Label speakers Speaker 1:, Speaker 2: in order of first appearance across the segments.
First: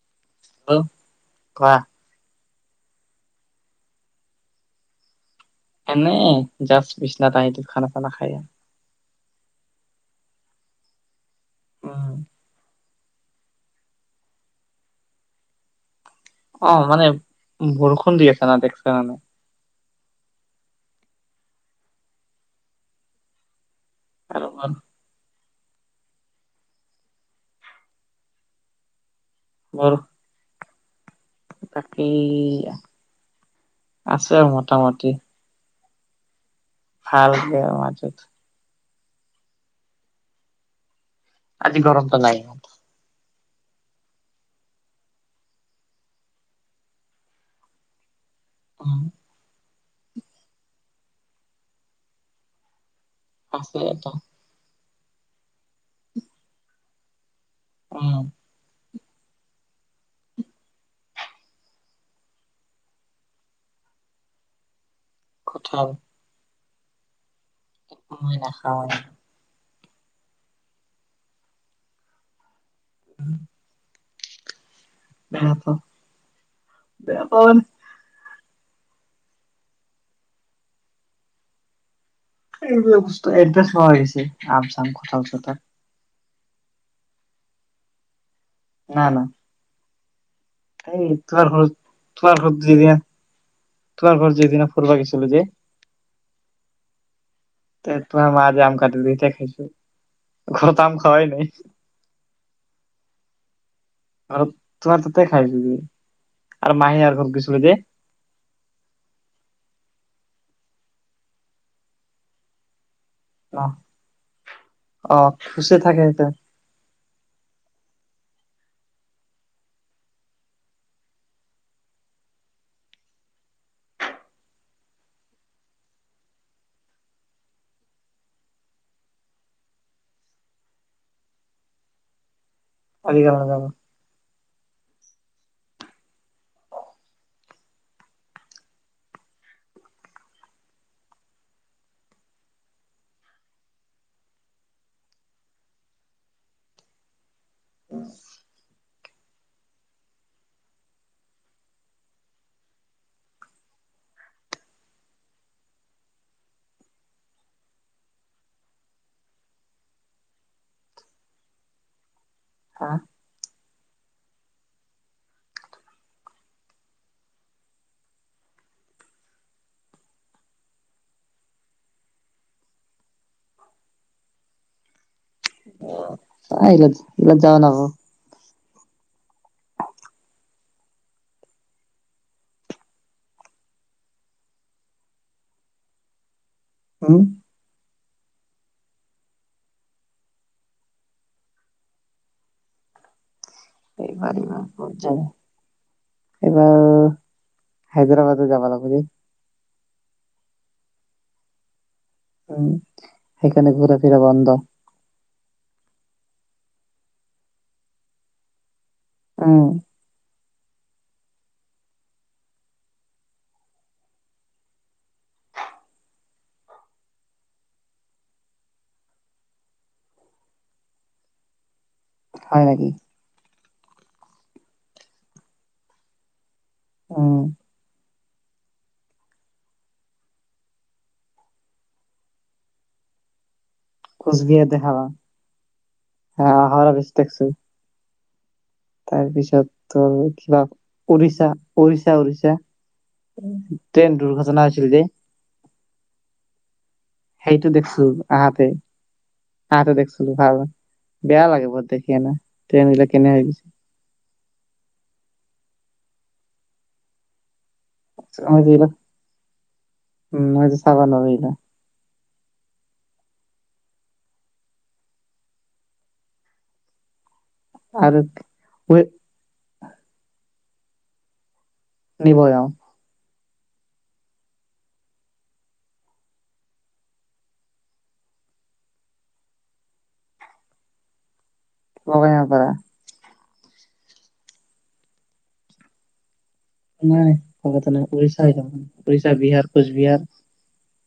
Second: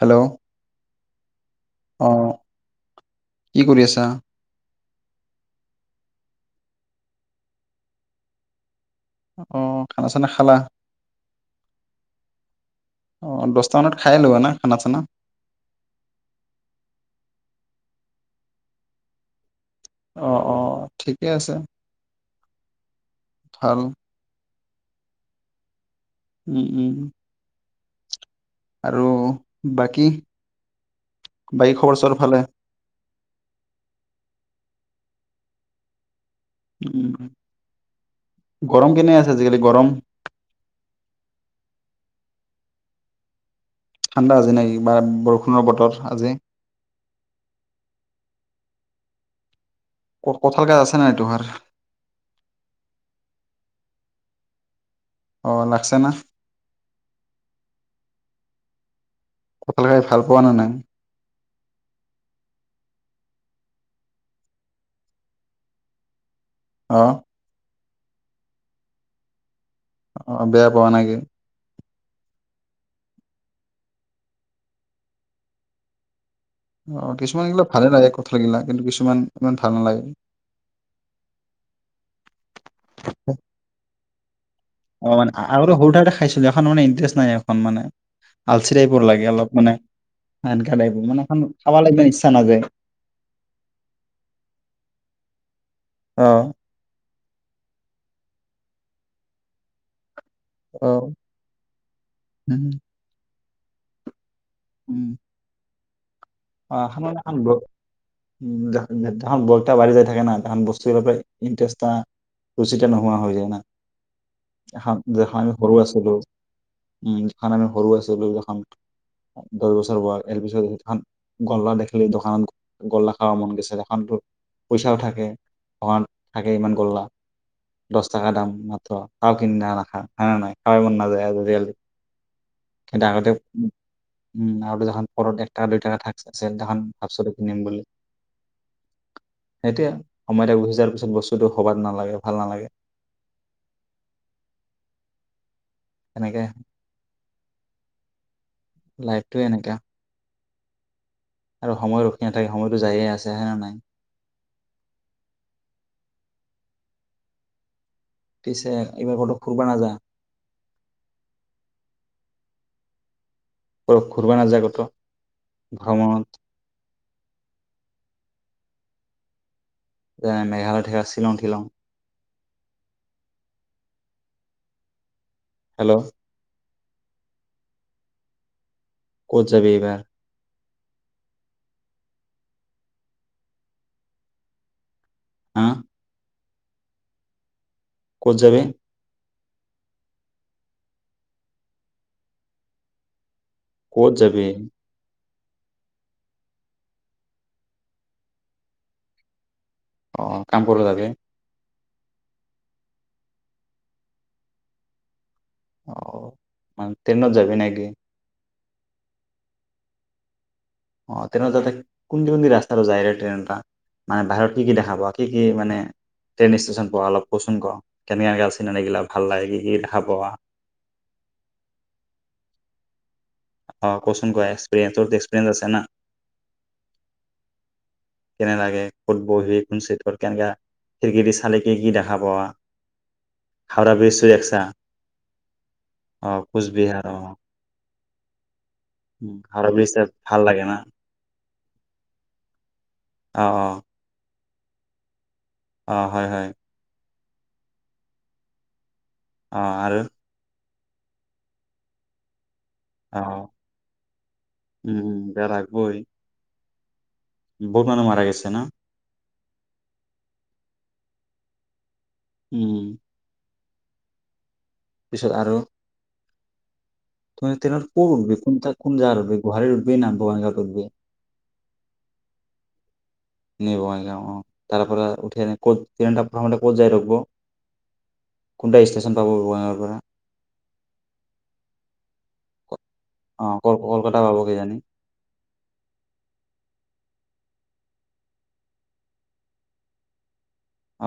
Speaker 1: Hello
Speaker 2: হেল কোৱা।
Speaker 1: অ কি কৰি আছা?
Speaker 2: এনে জাচ বিছনা ত আহটো খানা-চানা খাই
Speaker 1: অ', খানা-চানা খালা?
Speaker 2: উম।
Speaker 1: অ', দহটা মানত খাই ল' না খানা-চানা?
Speaker 2: অ, মানে বৰষুণ দি আছে না দেখছোনে?
Speaker 1: অ, অ, ঠিকে আছে, ভাল।
Speaker 2: [unintelligible]
Speaker 1: উম, উম। আৰু?
Speaker 2: বৰ
Speaker 1: বাকী? খবৰ
Speaker 2: বাকী
Speaker 1: চবৰ ভালে
Speaker 2: আছে আৰু, মোটামটি।
Speaker 1: উম
Speaker 2: ভাল বেয়াৰ মাজত।
Speaker 1: গৰম কেনে আছে আজিকালি গৰম?
Speaker 2: আজি গৰমটো নাই।
Speaker 1: ঠাণ্ডা আজি নই বা বৰষুণৰ বতৰত আজি।
Speaker 2: অ।
Speaker 1: কঠাল গছ আছে নাই তোমাৰ?
Speaker 2: আছে এটা।
Speaker 1: অ লাগছে না?
Speaker 2: অ।
Speaker 1: কথাল খাই ভাল পোৱা নে নাই?
Speaker 2: কঠাল?
Speaker 1: অ।
Speaker 2: মই নাখাও এ।
Speaker 1: অ, বেয়া পোৱা নেকি?
Speaker 2: উম। হ ত
Speaker 1: অ', কিছুমান এইিলা ভালে লাগে কথা লাগিলা কিন্তু কিছুমান ইমান ভাল নালাগে।
Speaker 2: এইবাক বস্তু এডজাষ্ট হ হৈছে।
Speaker 1: অন আৰুৰ ঔট খাইছিলো এখন মানে ইণ্টাৰেষ্ট নাই এখন মানে আলচি
Speaker 2: না
Speaker 1: টাইপৰ
Speaker 2: না
Speaker 1: লাগে অলপ মানে সেনকা টাইপৰ
Speaker 2: এই
Speaker 1: মানে খান
Speaker 2: তোমাৰ ঘৰত
Speaker 1: খাবা লাগব ইচ্ছা
Speaker 2: তোমাৰ
Speaker 1: নাযায়।
Speaker 2: ঘৰত যিদিনা তোমাৰ ঘৰত যিদিনা ফৰবাকী চল যে
Speaker 1: অ',
Speaker 2: তে তো আমাৰজ আম কতি দি দে খাইছো ঘৰত তাম
Speaker 1: অ'।
Speaker 2: খাবাই নাই।
Speaker 1: উম,
Speaker 2: আৰু তোমাৰ
Speaker 1: উম,
Speaker 2: তাতে খাই বোই ই।
Speaker 1: [unintelligible] থাকে না তাহান বস্তু এবৰ পৰাই ইণ্টাৰেষ্ট ৰুচিত ন নোৱা হৈ যায় না
Speaker 2: অ
Speaker 1: এখান
Speaker 2: অ
Speaker 1: দেখন আমি সৰু
Speaker 2: খুচে থাকে
Speaker 1: আছিলো।
Speaker 2: সিহঁতে
Speaker 1: উম যিখন আমি সৰু আছিলো যখন দহ বছৰ হোৱা এল পি চ সেখন গল্লা দেখিলি দোকানত গল্লা খাব মন গৈছে, দখানতো পইচাও থাকে দোকানত থাকে ইমান গল্লা দহ টকা দাম মাত্ৰ তাও কিনি না নাখায় নাই নাই নাই খাবাই মন নাযায় আজিকালি। কিন্তু আগতে
Speaker 2: আজিকালি নাযাব
Speaker 1: উম আৰুখন পৰত একটা দুই টাকা থাক আছে দেখান ভাবছিলো কনিম বুলি সেইটোৱে [unintelligible] পিছত বস্তুটো সবাত নালাগে ভাল নালাগে। তেনেকে
Speaker 2: [inaudible]
Speaker 1: লাইফটোৱে এনেকা। আৰু সময় ৰখি নাথাকে, সময়টো যায়ে আছে হৈনে নাই। পিছে এইবাৰ ক'তো ফুৰবা নাযা?
Speaker 2: হা।
Speaker 1: ক ফুৰবা নাযা ক'তো, ভ্ৰমণত? যে মেঘালয় থকা চিলিং তিলং। হেল্ল'।
Speaker 2: অ', ইলাদ ইলত যাৱ নক।
Speaker 1: ক'ত যাবি এইবাৰ? হা।
Speaker 2: হম।
Speaker 1: ক'ত যাবি? ক'ত
Speaker 2: এইবাৰ
Speaker 1: যাবি
Speaker 2: এইবাৰ ক'ত যাম? এইবাৰ হাইদ্ৰাবাদত যাব লাগিব দেই।
Speaker 1: অ কাম কৰো তাগে
Speaker 2: উম সেইকাৰণে ঘূৰা ফুৰা বন্ধ।
Speaker 1: অ মান ট্ৰেইনত যাবি নেকি?
Speaker 2: উ।
Speaker 1: অ ট্ৰেইনত যাতে কোনদি কোনদি ৰাস্তাটো যায় ট্ৰেইন এটা মানে বাহিৰত কি কি দেখা পোৱা কি কি মানে ট্ৰেইন ষ্টেচন পোৱা অলপ কচোন ক [unintelligible] ভাল লাগে কি কি দেখা পোৱা
Speaker 2: হয় নেকি?
Speaker 1: অ কচোন ক এক্সপিৰিয়েঞ্চ তোৰ এক্সপিৰিয়েঞ্চ আছে না।
Speaker 2: উম।
Speaker 1: কেনে লাগে, ক'ত বহি কোনচে কত কেনেকা, খিৰিকি চালে কি কি দেখা পোৱা হাওৰা ব্ৰিজটো দেখছা
Speaker 2: কোচবিহাৰ দেখাবা,
Speaker 1: অ
Speaker 2: অহ অহাৰ
Speaker 1: কোচবিহাৰ অ
Speaker 2: ইন্তেকচন
Speaker 1: উম,
Speaker 2: তাৰপিছত
Speaker 1: হাওৰা ব্ৰিজ
Speaker 2: ত
Speaker 1: চাই ভাল
Speaker 2: কিবা
Speaker 1: লাগে না
Speaker 2: পঢ়িচা? উৰিশা উৰিশা
Speaker 1: অ অ
Speaker 2: ট্ৰেইন দুৰ্ঘ ন আছিল যে।
Speaker 1: অ হয় হয়।
Speaker 2: সেইটো দেখছো আহাতে।
Speaker 1: অ
Speaker 2: হ তো
Speaker 1: আৰু
Speaker 2: দেখছিলো ভাল। বেয়া লাগে বু দেখি আনে।
Speaker 1: অ উম। বহত মানুহ মাৰা গৈছে
Speaker 2: মই
Speaker 1: ন?
Speaker 2: এইবিলাক উম মটো চাবাল হিল
Speaker 1: উম। পিছত আৰু তুমি তেনে ক'ত
Speaker 2: আৰু
Speaker 1: উঠবি কোন ঠাইত উঠিব গুৱাহাটী উঠিবি না বঙাইগাঁও [unintelligible]
Speaker 2: [unintelligible]
Speaker 1: এ বঙাইগাঁও অ তাৰ পৰা উঠিকেনে ক'ত [unintelligible] প্ৰথমতে ক'ত যাই ৰখিব কোনটা ষ্টেশচন পাব বঙাইগাঁৱৰ পৰা
Speaker 2: বঙাইগাঁও পৰা
Speaker 1: ক- অ ক কলকাতা পাব কিজানি
Speaker 2: [unintelligible] উৰিষা বিহাৰ কোচবিহাৰ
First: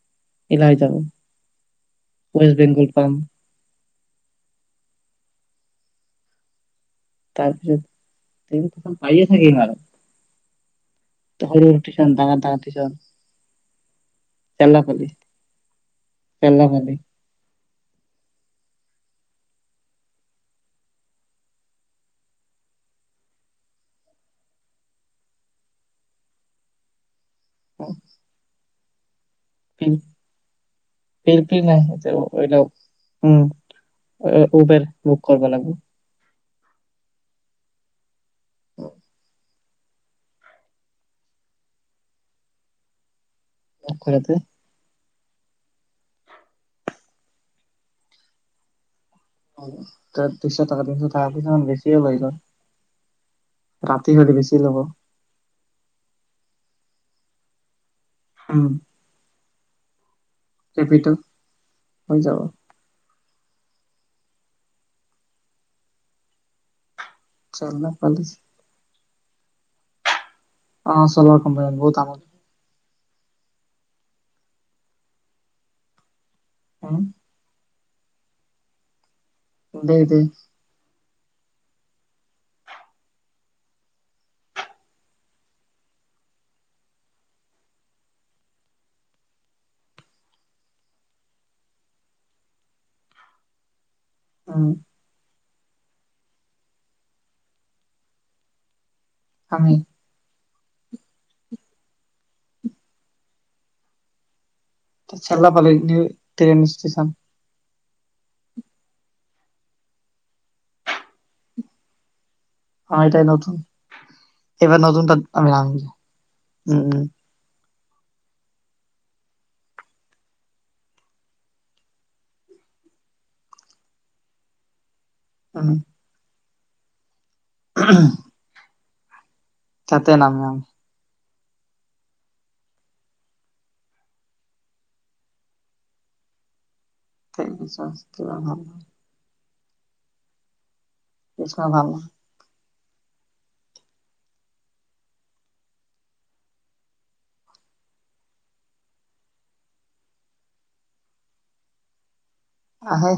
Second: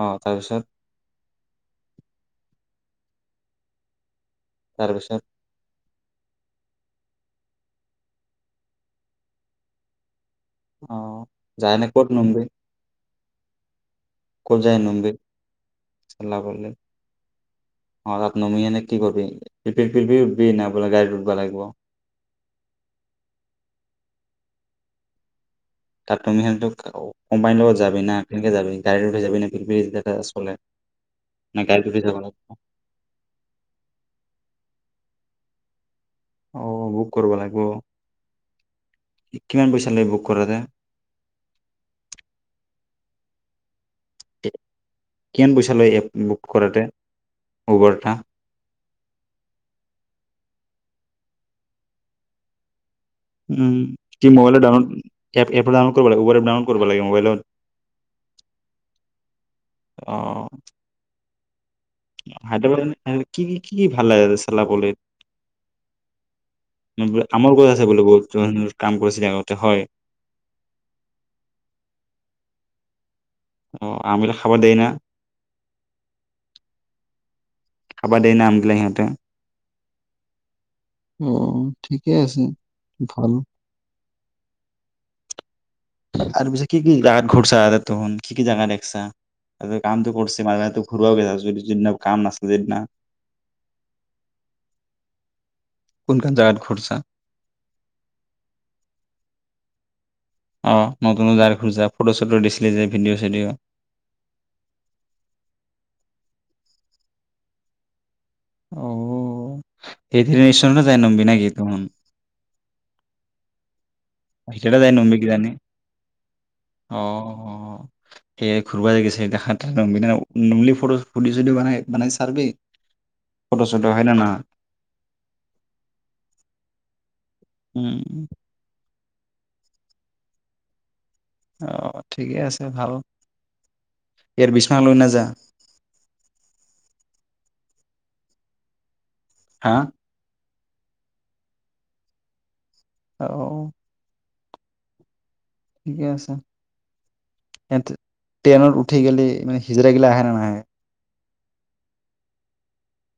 Speaker 1: অ তাৰপিছত
Speaker 2: এলাহ যাব ওৱেষ্ট বেংগল পাম
Speaker 1: তাৰপিছত
Speaker 2: তাৰপিছত প্ৰথম পাইয়ে থাকিম আৰু
Speaker 1: অ যাই এনে ক'ত
Speaker 2: [unintelligible] দাঙা
Speaker 1: নামবি
Speaker 2: দঙা [unintelligible]
Speaker 1: [unintelligible] [unintelligible] গাড়ীত
Speaker 2: চেল্লাপল্লি
Speaker 1: উঠব লাগিব [unintelligible] কম্পানীৰ লগত যি ন কেনেকে যাবি গড়ী [unintelligible] না
Speaker 2: পিলপিল নাই
Speaker 1: গাড়ীত উঠি যাব লাগিব
Speaker 2: [unintelligible] উম উবেৰ বুক কৰবা লাগবো
Speaker 1: অ বুক কৰিব লাগবো কিমান পইচা লাগ বুক কৰাতে
Speaker 2: [unintelligible]
Speaker 1: কিমান পইচা লয় এপ বুক কৰাতে উবৰটা
Speaker 2: দুইশ টাকা তিনিশ টাকা পইচা মান বেছি লয় সিহত
Speaker 1: উম কি মোবাইলৰ ডাউনলোড এপ এপটো ডাউনলোড কৰিব লাগিব উবৰ ডাউনলোড কৰিব লাগিব মোবাইলত।
Speaker 2: হোম
Speaker 1: অ।
Speaker 2: টেপিটো
Speaker 1: হাইদৰাবাদ [unintelligible] কি, কি, কি, কি ভাল লাগে সালাবৰিত। আমৰ গছ
Speaker 2: চলনা
Speaker 1: আছে, বোলে
Speaker 2: পালিছ
Speaker 1: বহুত [unintelligible] কাম কৰি [unintelligible] হয়।
Speaker 2: অ চ'লাৰ কোম্পানী, বহুত ডাঙৰ
Speaker 1: অ, আম গিলা খাব দেই না?
Speaker 2: উম
Speaker 1: খাবা দে, নাম বিলাংৰ মতে
Speaker 2: দেই, দেই।
Speaker 1: উম, ঠিকেই আছে ভাল, আৰু পিছে কি, কি জাগাত ঘূৰছা টোহুন, কি, কি জাগা দেখিছা, কামটো কৰিছে, মাজতে ঘুৰিব গৈছা চোন, জোনদিনা কাম নাছিল যিদিনা।
Speaker 2: উম।
Speaker 1: কোনখন জাগাত ঘূৰচা?
Speaker 2: উম।
Speaker 1: অ' নতুন জেগাত ঘূৰচা, ফটো, চটো দিছিলে যে, ভিডিঅ, চিডিঅ'।
Speaker 2: চালনা পালি নি, ট্ৰেইন ষ্টেশ্যন
Speaker 1: অহ' এভিকেশ্যনত যায় নামবি না কি তোঁহন
Speaker 2: অ' এটাই নতুন। এইবাৰ নতুন তাত আমি আম, উম, উম।
Speaker 1: সেই ঘুৰবা যে গিছে দেখাট, নুমলী, ফটো বডি চদি বনাই বনাই, চাৰবি ফটো চটো হয় না নহয়।
Speaker 2: উম।
Speaker 1: উম।
Speaker 2: তাতে নামিম।
Speaker 1: আহ ঠিকে আছে, ভাল ইয়াৰ বিছাৰলৈ নাযাওঁ?
Speaker 2: এই জাষ্ট কিবা হ'ল।
Speaker 1: হা
Speaker 2: কৃষ্ণ ভাল
Speaker 1: অ'। ঠিকে আছে, ইয়াত ট্ৰেইনত উঠি গেলি, মানে হিজৰা গিলা আহে, নে নাহে?
Speaker 2: আহে।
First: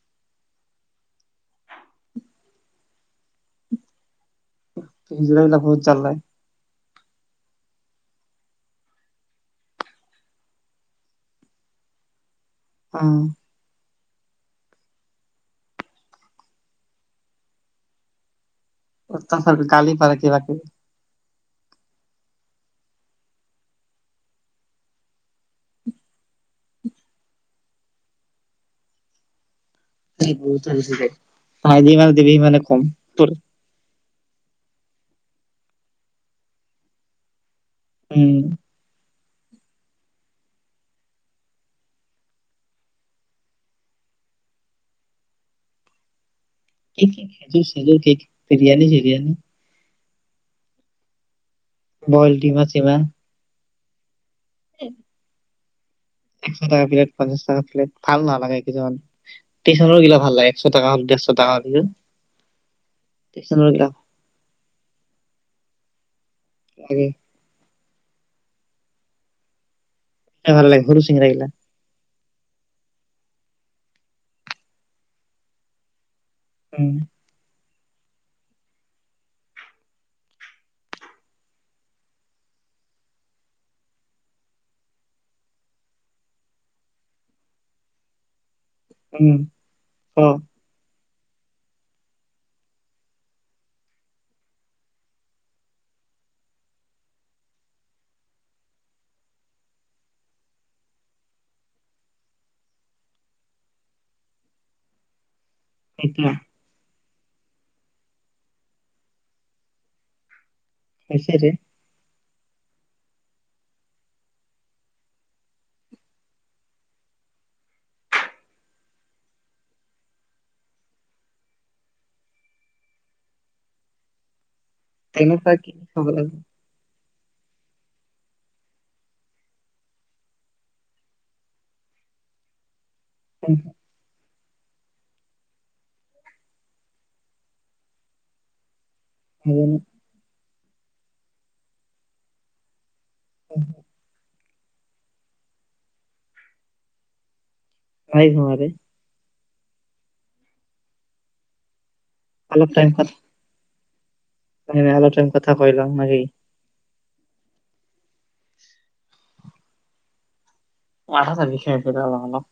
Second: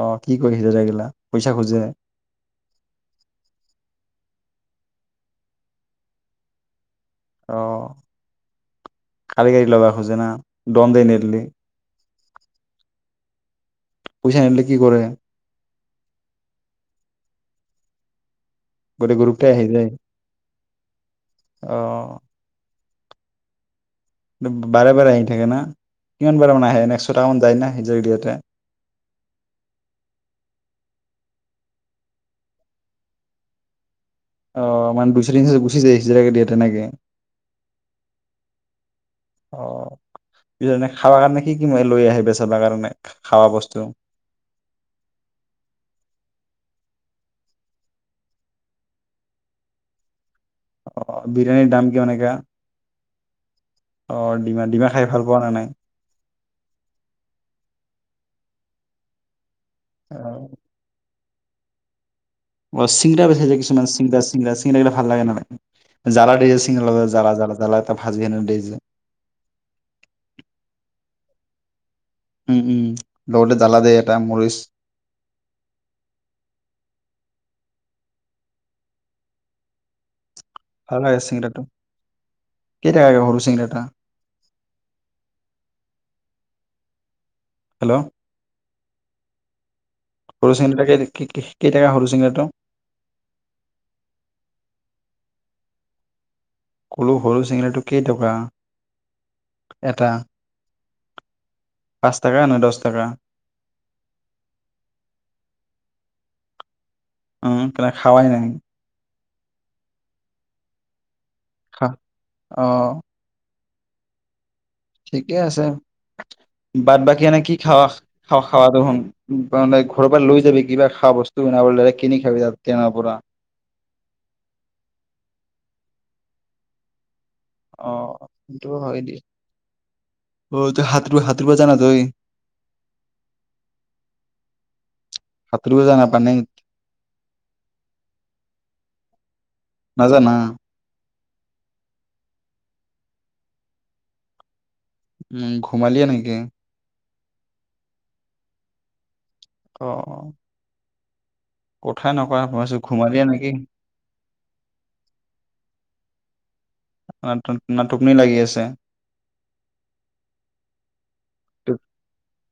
Speaker 1: অ, কি কৈ হিজৰাগিলা পইচা খোজে?
Speaker 2: হিজৰাগিলা বহুত জালায়।
Speaker 1: অ, কাঢ়ি, কাঢ়ি লব খোজে না, ডম দেই নেদলি।
Speaker 2: উম।
Speaker 1: পইচা নেদলী কি কৰে? গোটেই গ্ৰুপটাই
Speaker 2: অতিয়াচৰ,
Speaker 1: আহি যায়
Speaker 2: গালি পাৰে কিবা কিবি।
Speaker 1: অ'। বাৰে বাৰে আহি থাকে না, কিমান বাৰে মানে আহে ন, একশটাকামান যায় না হিকৰক দিয়াতে।
Speaker 2: সেই বহুত যাই, আহিলি মানে দিবি মানে কম তোৰ।
Speaker 1: অ, মানে দুইশ তিনিশ গুচি যায়, হিজিৰাক দিয়েতে নেকি।
Speaker 2: উম।
Speaker 1: অ' খাব কাৰণে কি কি ম লৈ আহে [unintelligible] কাৰণে খা বস্তু।
Speaker 2: [unintelligible] কে বিৰিয়ানি চৰিয়নি
Speaker 1: অ' বি
Speaker 2: বইল ডিমা চিমা।
Speaker 1: অ' ডিমা, ডিমা খাই ভাল পোৱা না নাই?
Speaker 2: একশ টকা প্লেট পঞ্চাশ টকা প্লেট ভাল নালাগে কিছুমান। টিশনৰ গিলা ভাল লাগ একশ টকা তাহাতি
Speaker 1: অ চিংগৰা বিচাইছে কিছুমান চিংগৰা চিংগৰা চিংৰা গিলা ভাল লাগে ন। জালা ড্ৰে চিং লাগ জ
Speaker 2: লাগে
Speaker 1: যৰা জাল জাল ভাজি অনা দেইজ।
Speaker 2: ভাল লাগে সৰু চিংৰা গিলা।
Speaker 1: উম উম লগতে জ্বালা দে এটা মৰিচ
Speaker 2: উম।
Speaker 1: ভাল হয় চিংৰাটো, কেইটকা সৰু চিংৰাটা এটা? হেল্ল'
Speaker 2: উম। ক
Speaker 1: সুৰু চিংৰা বিলাক কি কেইটাকা সৰু চিঙৰাটো? ক'লো সৰু চিঙৰাটো কেইটকা এটা পাঁচ টকা নাই দহ টকা?
Speaker 2: [unintelligible]
Speaker 1: উম ক্লা খাৱাই নাই নেকি?
Speaker 2: নাই খে দে।
Speaker 1: আহ। ঠিকে আছে বাদ বাকী এনে কি খাবা খ খাৱটো শুন মানে ঘৰৰ পৰা লৈ যাবি কিবা খোৱা বস্তু বনাব কিনি খাবি তাত ট্ৰেইনৰ পৰা।
Speaker 2: ট্ৰেইনৰ পৰা কি খাব লাগে?
Speaker 1: অ সেইটো হয় দিয় অ তই সতোৰ সতোৰব জানা তই?
Speaker 2: উম।
Speaker 1: সাঁতৰিব জানা পানেং-
Speaker 2: নাজানো
Speaker 1: নাজানা?
Speaker 2: [inaudible]
Speaker 1: উম ঘুমালিয়ে নেকি?
Speaker 2: নাই ঘুমাৰে।
Speaker 1: অ অ। কথাই নকৰা ভইাবছো ঘোমাল দিয়ে নেকি?
Speaker 2: ম আলচ কথা কৈ লওঁ নেকি!
Speaker 1: নাট নাটকনি লাগি আছে।
Speaker 2: মাথা চা বিষাই আছে অলপ অলপ।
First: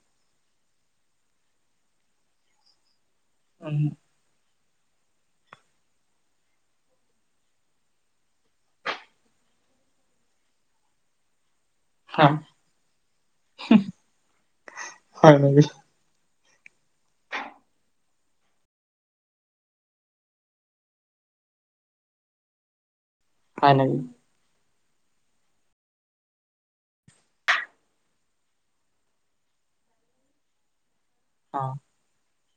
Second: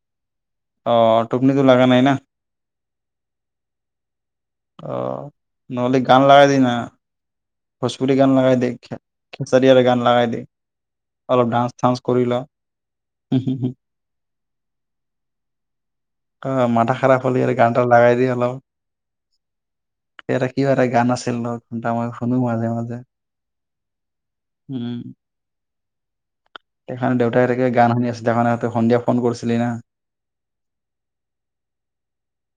Speaker 1: অ টোপনি লগা নাই না?
Speaker 2: উম।
Speaker 1: অ নহ'লে গান লগাই দে না। ভোজপুৰী গান লগাই দে, খে খেচৰীয়া গান লগাই দে, অলপ ডান্স চান্স কৰি
Speaker 2: হা,
Speaker 1: ল
Speaker 2: উহ, হয় নেকি।
Speaker 1: অ', মাথা খাৰাব হ'লি এই গান এটা ওলায় দি ওলাও, ইয়াতে কি এটা গান আছিল ন' [unintelligible] শুনো মাজে, মাজে।
Speaker 2: [unintelligible]
Speaker 1: উম। সেনাখন দেউতাই তাকে গান শুনি আছিলে হয় নাই, তই সন্ধিয়া ফোন কৰিছিলি ন?
Speaker 2: অ'।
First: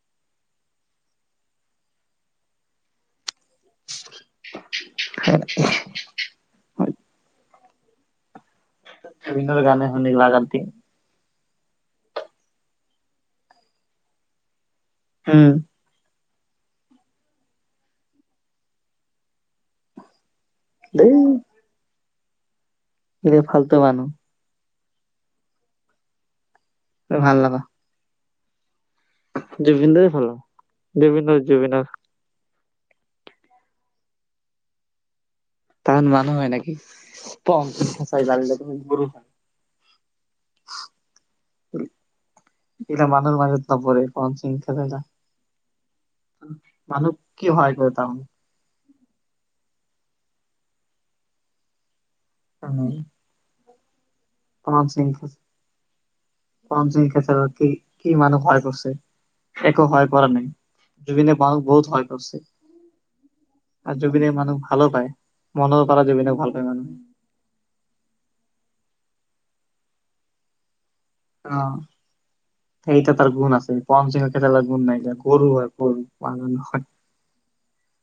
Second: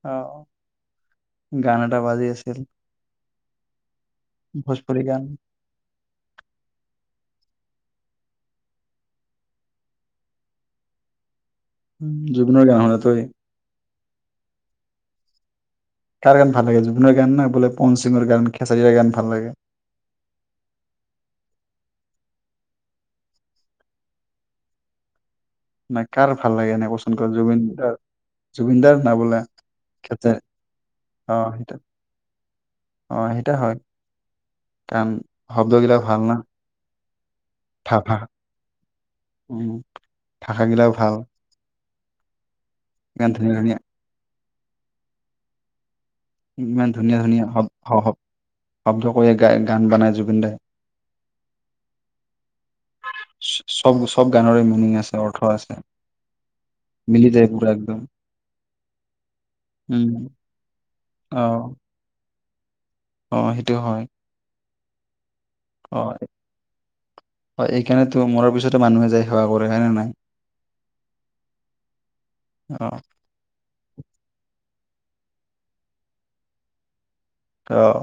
Speaker 1: অ', গান এটা বাজি আছিল। ভোজপুৰী গান।
Speaker 2: ৰবিন্দৰ গানে শুনি [unintelligible]
Speaker 1: জুবিনৰ গান শুনো, আতঁৰি।
Speaker 2: হম।
Speaker 1: কাৰ গান ভাল লাগে, জুবিনৰ গান নে, বোলে পন সিঙৰ গান, খেচৰীয়াৰ গান ভাল লাগে।
Speaker 2: দেই। কি যে ফালতু মানুহ।
Speaker 1: নেকাৰো। ভাল লাগে নাই, কচোন ক'?
Speaker 2: ভাল লগা
Speaker 1: জুবিন দা জুবিন দাৰ না বোলে
Speaker 2: জুবিনদাই ভাল
Speaker 1: খেচাৰি
Speaker 2: আৰু
Speaker 1: অ
Speaker 2: [unintelligible]
Speaker 1: সেইটা
Speaker 2: জুবিনদা।
Speaker 1: অ সেইটো হয় কাণ
Speaker 2: তাত মানুহ হয় নেকি। [inaudible]
Speaker 1: থকা উম থাকাগিলাও ভাল।
Speaker 2: এইকেইটা
Speaker 1: ইমান
Speaker 2: মানুৰ
Speaker 1: ধুনীয়া
Speaker 2: মাজত
Speaker 1: ধুনীয়া
Speaker 2: নপৰে [unintelligible] নেযাঙ যা।
Speaker 1: ইমান
Speaker 2: মানুহ
Speaker 1: ধুনীয়া ধুনীয়া
Speaker 2: কি
Speaker 1: শব
Speaker 2: হয় কৰে
Speaker 1: শ-
Speaker 2: তাৰমানে,
Speaker 1: শব্দ কৰি গাই গান বনায় জুবিন দাই।
Speaker 2: [unintelligible]
Speaker 1: [unintelligible]
Speaker 2: [unintelligible] কি
Speaker 1: মিনিং আছে অৰ্থ আছে মিলি যায় পুৰা একদম
Speaker 2: মানুহ সহায় কৰিছে একো ভয় কৰা
Speaker 1: উম
Speaker 2: নাই‌ জুবিনে
Speaker 1: অ
Speaker 2: মানুহ বহুত সহায় কৰিছে।
Speaker 1: অ সেইটোৱে
Speaker 2: আৰু
Speaker 1: হয়।
Speaker 2: জুবিনে মানুহ ভালো পায়। মনৰ
Speaker 1: অ
Speaker 2: পৰা জুবিনক ভাল পায় মানুহে
Speaker 1: অ এইকাৰণেতো মোৰো পিছতো মানুহে দেশ সেৱা কৰে কাৰণে নাই।
Speaker 2: অ',
Speaker 1: অ
Speaker 2: সেইটো তাৰ গুণ আছে। গুন নাইকিয়া। [unintelligible] হয়, হয়।
Speaker 1: অ',